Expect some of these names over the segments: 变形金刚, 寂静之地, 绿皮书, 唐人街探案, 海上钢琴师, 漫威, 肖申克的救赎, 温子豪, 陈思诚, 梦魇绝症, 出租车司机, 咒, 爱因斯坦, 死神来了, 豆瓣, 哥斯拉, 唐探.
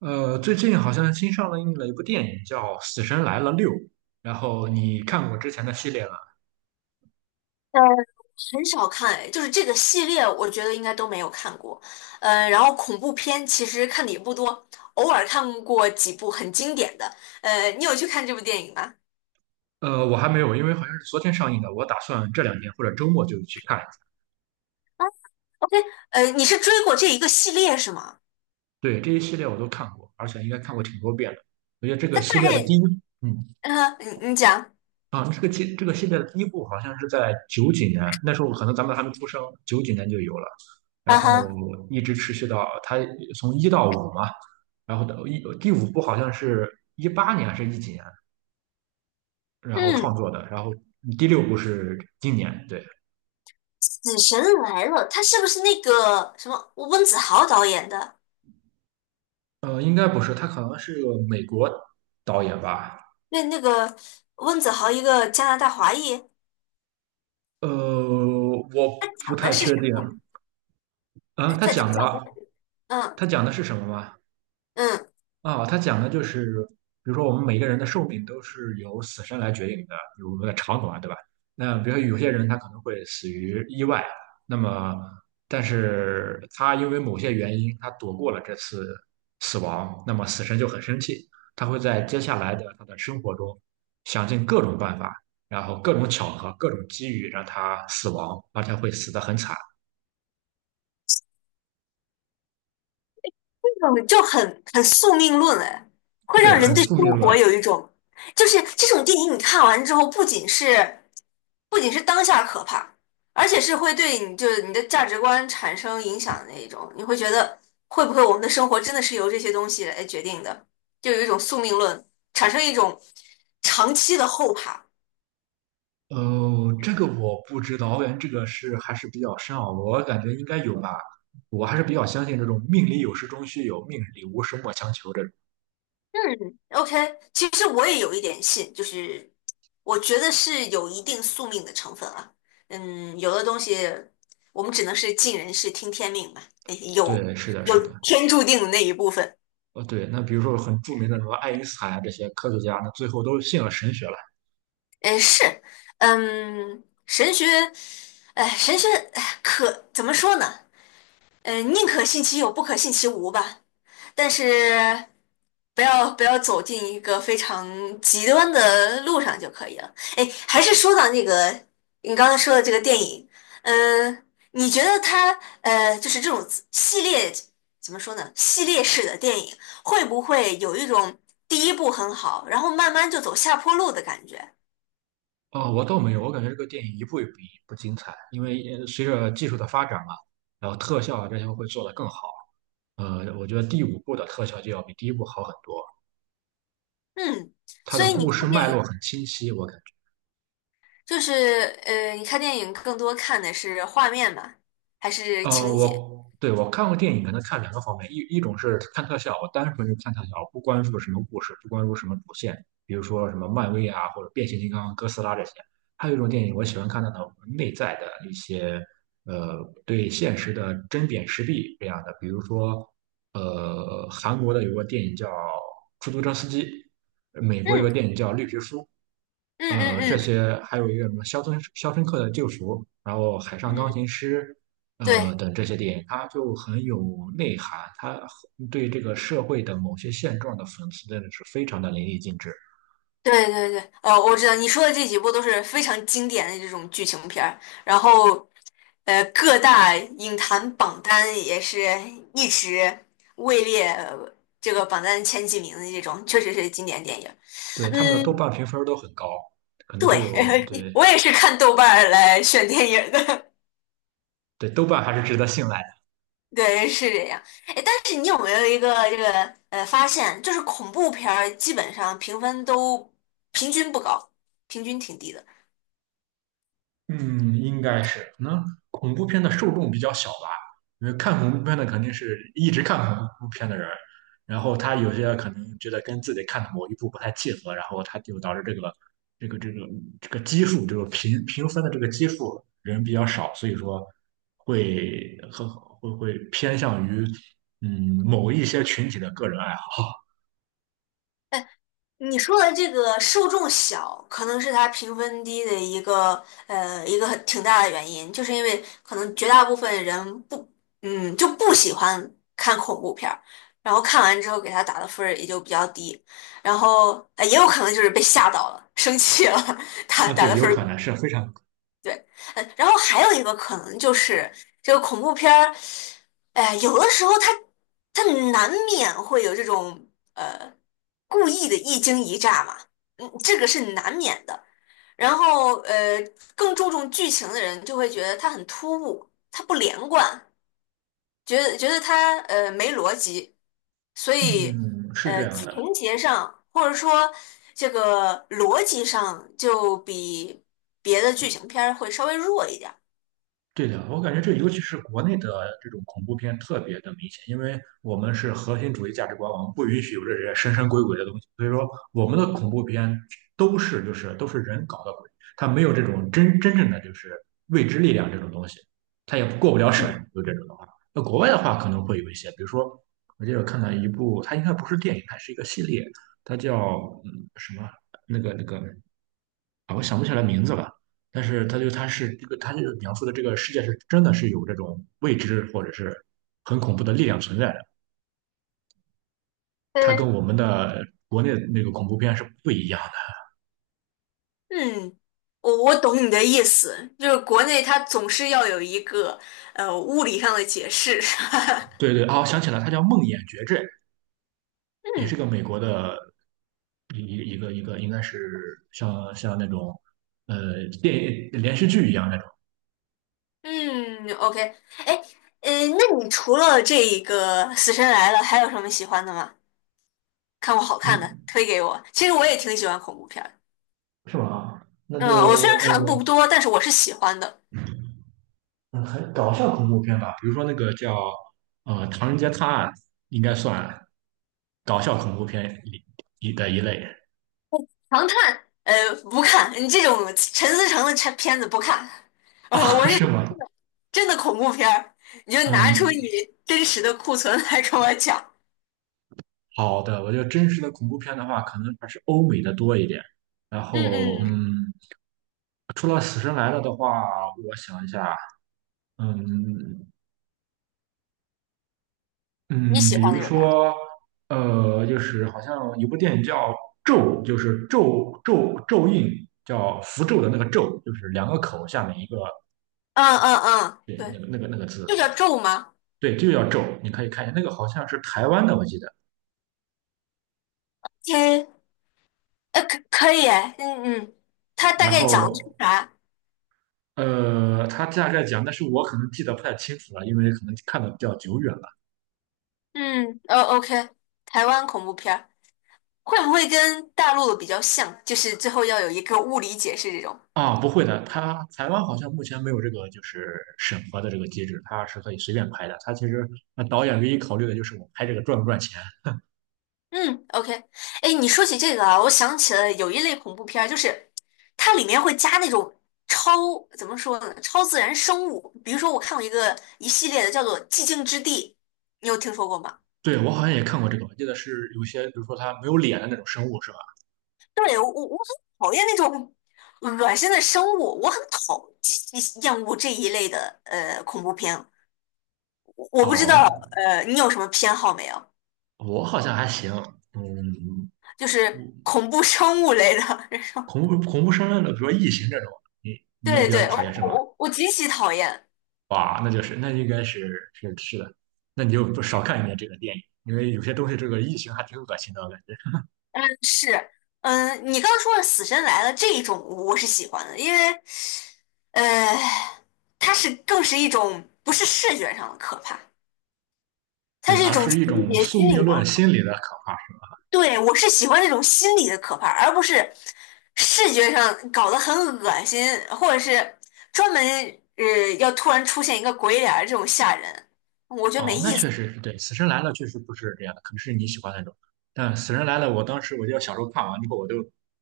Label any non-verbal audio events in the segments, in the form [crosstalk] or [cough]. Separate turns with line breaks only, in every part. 最近好像新上映了一部电影叫《死神来了六》，然后你看过之前的系列吗？
呃，很少看，哎，就是这个系列，我觉得应该都没有看过。然后恐怖片其实看的也不多，偶尔看过几部很经典的。你有去看这部电影吗？
我还没有，因为好像是昨天上映的，我打算这两天或者周末就去看一下。
啊，OK，你是追过这一个系列是吗？
对，这一系列我都看过，而且应该看过挺多遍的。我觉得这个
他大
系列的第
概，
一，嗯，
嗯,你讲，
啊，这个系这个系列的第一部好像是在九几年，那时候可能咱们还没出生，九几年就有了，然
啊
后
哈，
一直持续到它从一到五嘛，然后到一第五部好像是一八年还是一几年，然后
嗯，
创作的，然后第六部是今年。对，
《死神来了》，他是不是那个什么温子豪导演的？
应该不是，他可能是个美国导演吧。
那那个温子豪一个加拿大华裔，他
我不
讲的
太
是
确
啥呀？
定。啊、
呃
他
他他
讲
讲
的
的，嗯。
他讲的是什么吗？
嗯
他讲的就是，比如说我们每个人的寿命都是由死神来决定的，有我们的长短，对吧？那比如说有些人他可能会死于意外，那么但是他因为某些原因他躲过了这次死亡，那么死神就很生气，他会在接下来的他的生活中想尽各种办法，然后各种巧合、各种机遇让他死亡，而且会死得很惨。
这种就很宿命论哎，会
对，
让人
很
对生
宿命论。
活有一种，就是这种电影你看完之后，不仅是当下可怕，而且是会对你就是你的价值观产生影响的那一种，你会觉得会不会我们的生活真的是由这些东西来决定的，就有一种宿命论，产生一种长期的后怕。
哦，这个我不知道，我感觉这个是还是比较深奥，我感觉应该有吧。我还是比较相信这种命里有时终须有，命里无时莫强求这种。
嗯，OK，其实我也有一点信，就是我觉得是有一定宿命的成分啊。嗯，有的东西我们只能是尽人事听天命吧，诶有
对，是的，
有
是的。
天注定的那一部分。
哦，对，那比如说很著名的什么爱因斯坦啊，这些科学家，那最后都信了神学了。
嗯，是，嗯，神学，哎，神学，哎，可怎么说呢？嗯，宁可信其有，不可信其无吧。但是不要走进一个非常极端的路上就可以了。哎，还是说到那个你刚才说的这个电影，嗯、你觉得它就是这种系列怎么说呢？系列式的电影会不会有一种第一部很好，然后慢慢就走下坡路的感觉？
哦，我倒没有，我感觉这个电影一部也比一部精彩，因为随着技术的发展嘛，然后特效啊这些会做得更好。我觉得第五部的特效就要比第一部好很多，
嗯，
它
所
的
以
故
你
事
看电
脉络
影
很清晰，我感觉。
就是你看电影更多看的是画面吗？还是情节？
我对我看过电影，可能看两个方面，一种是看特效，我单纯是看特效，不关注什么故事，不关注什么主线，比如说什么漫威啊，或者变形金刚、哥斯拉这些。还有一种电影，我喜欢看那种内在的一些，呃，对现实的针砭时弊这样的，比如说，韩国的有个电影叫《出租车司机》，美国有
嗯
个电影叫《绿皮书》，
嗯嗯
这
嗯
些还有一个什么肖申克的救赎》》，然后《海上钢琴
嗯。
师》，
对
等这些电影，它就很有内涵，它对这个社会的某些现状的讽刺真的是非常的淋漓尽致。
对对对，我知道你说的这几部都是非常经典的这种剧情片儿，然后，各大影坛榜单也是一直位列这个榜单前几名的这种，确实是经典电影。
对，他们的豆
嗯，
瓣评分都很高，可能都
对，
有。
[laughs]
对
我也是看豆瓣儿来选电影的，
对，豆瓣还是值得信赖的。
[laughs] 对，是这样。哎，但是你有没有一个这个发现，就是恐怖片儿基本上评分都平均不高，平均挺低的。
嗯，应该是，可能恐怖片的受众比较小吧，因为看恐怖片的肯定是一直看恐怖片的人，然后他有些可能觉得跟自己看的某一部不太契合，然后他就导致这个这个这个基数，这个评分的这个基数人比较少，所以说会和会会偏向于某一些群体的个人爱好。
你说的这个受众小，可能是它评分低的一个一个很挺大的原因，就是因为可能绝大部分人不嗯就不喜欢看恐怖片儿，然后看完之后给他打的分儿也就比较低，然后也有可能就是被吓到了，生气了，[laughs] 打
啊，
打
对，
的
有
分
可
儿。
能是非常。
对，然后还有一个可能就是这个恐怖片儿，有的时候它难免会有这种呃故意的一惊一乍嘛，嗯，这个是难免的。然后更注重剧情的人就会觉得它很突兀，它不连贯，觉得它没逻辑，所以
嗯，是这样的。
情节上或者说这个逻辑上就比别的剧情片儿会稍微弱一点儿。
对的，我感觉这尤其是国内的这种恐怖片特别的明显，因为我们是核心主义价值观，我们不允许有这些神神鬼鬼的东西，所以说我们的恐怖片都是就是都是人搞的鬼，它没有这种真正的就是未知力量这种东西，它也过不了审，就这种的话。那国外的话可能会有一些，比如说我记得看到一部，它应该不是电影，它是一个系列，它叫什么那个。啊，我想不起来名字了，但是他是这个，他就是描述的这个世界是真的是有这种未知或者是很恐怖的力量存在的，它跟
嗯，
我们的国内那个恐怖片是不一样的。
嗯，我懂你的意思，就是国内它总是要有一个物理上的解释。[laughs]
对对，啊，我想起来，它叫《梦魇绝症》，也是
嗯
个美国的一个一个应该是像那种电影连续剧一样那种。
嗯，OK,哎，那你除了这一个《死神来了》，还有什么喜欢的吗？看过好看的，
嗯，
推给我。其实我也挺喜欢恐怖片儿的。
是吗？那
嗯，
就
我虽然看的
呃，
不多，但是我是喜欢的。
嗯，很搞笑恐怖片吧，比如说那个叫《唐人街探案》，应该算搞笑恐怖片里的一类。
唐探，不看，你这种陈思诚的片子不看。
[laughs]
我是
是吗？
真的恐怖片儿，你就拿出你
嗯，
真实的库存来跟我讲。
好的，我觉得真实的恐怖片的话，可能还是欧美的多一点。然
嗯
后，
嗯，
嗯，除了《死神来了》的话，我想一下。嗯
你
嗯，
喜
比
欢
如
那个吧？
说，就是好像有部电影叫《咒》，就是咒印，叫符咒的那个咒，就是两个口下面一个
嗯嗯嗯，
对，
对，
那个字，
就
对
叫咒吗？
对，就叫咒。你可以看一下，那个好像是台湾的，我记得。
嘿，可以哎，嗯嗯，它大
然
概讲的是
后
啥？
他大概讲，但是我可能记得不太清楚了，因为可能看的比较久远了。
嗯，OK,台湾恐怖片儿会不会跟大陆的比较像？就是最后要有一个物理解释这种。
啊，不会的，他台湾好像目前没有这个就是审核的这个机制，他是可以随便拍的。他其实那导演唯一考虑的就是我拍这个赚不赚钱。
嗯，OK,哎，你说起这个啊，我想起了有一类恐怖片儿，就是它里面会加那种超，怎么说呢，超自然生物。比如说，我看过一个一系列的叫做《寂静之地》，你有听说过吗？
对，我好像也看过这个，我记得是有些，比如说他没有脸的那种生物，是吧？
对，我很讨厌那种恶心的生物，我很极其厌恶这一类的恐怖片。我不知
哦，
道
那
你有什么偏好没有？
我好像还行。嗯，
就是恐怖生物类的，[laughs] 这种。
恐怖生论的，比如说异形这种，你也
对
比较
对，我
讨厌是
我
吗？
我我极其讨厌。
哇，那就是那应该是的，那你就不少看一点这个电影，因为有些东西这个异形还挺恶心的，我感觉。
嗯，是，嗯，你刚刚说的《死神来了》这一种，我是喜欢的，因为，呃，它是更是一种不是视觉上的可怕，它
对，
是一
而
种
是一
情
种
节
宿
心
命
理上
论
的可
心
怕。
理的可怕。
对，我是喜欢那种心理的可怕，而不是视觉上搞得很恶心，或者是专门要突然出现一个鬼脸儿这种吓人，我觉得没
哦，那
意思。
确实是对，《死神来了》确实不是这样的，可能是你喜欢那种。但《死神来了》，我当时我就得小时候看完之后，我都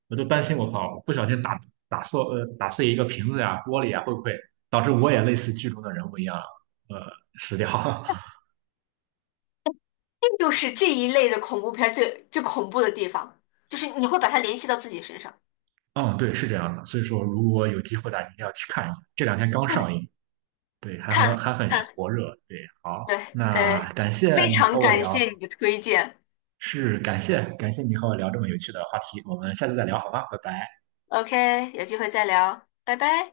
我都担心，我靠，我不小心打碎打碎一个瓶子呀、玻璃呀，会不会导致我也类似剧中的人物一样呃死掉？[laughs]
这就是这一类的恐怖片儿最最恐怖的地方，就是你会把它联系到自己身上，
嗯，对，是这样的。所以说，如果有机会的话，一定要去看一下。这两天刚上
[laughs]
映，对，
看
还很
看。
火热。对，好，
对
那
对，
感谢
非
你
常
和我
感
聊，
谢你的推荐。
是感谢你和我聊这么有趣的话题。我们下次再聊，好吗？拜拜。
OK,有机会再聊，拜拜。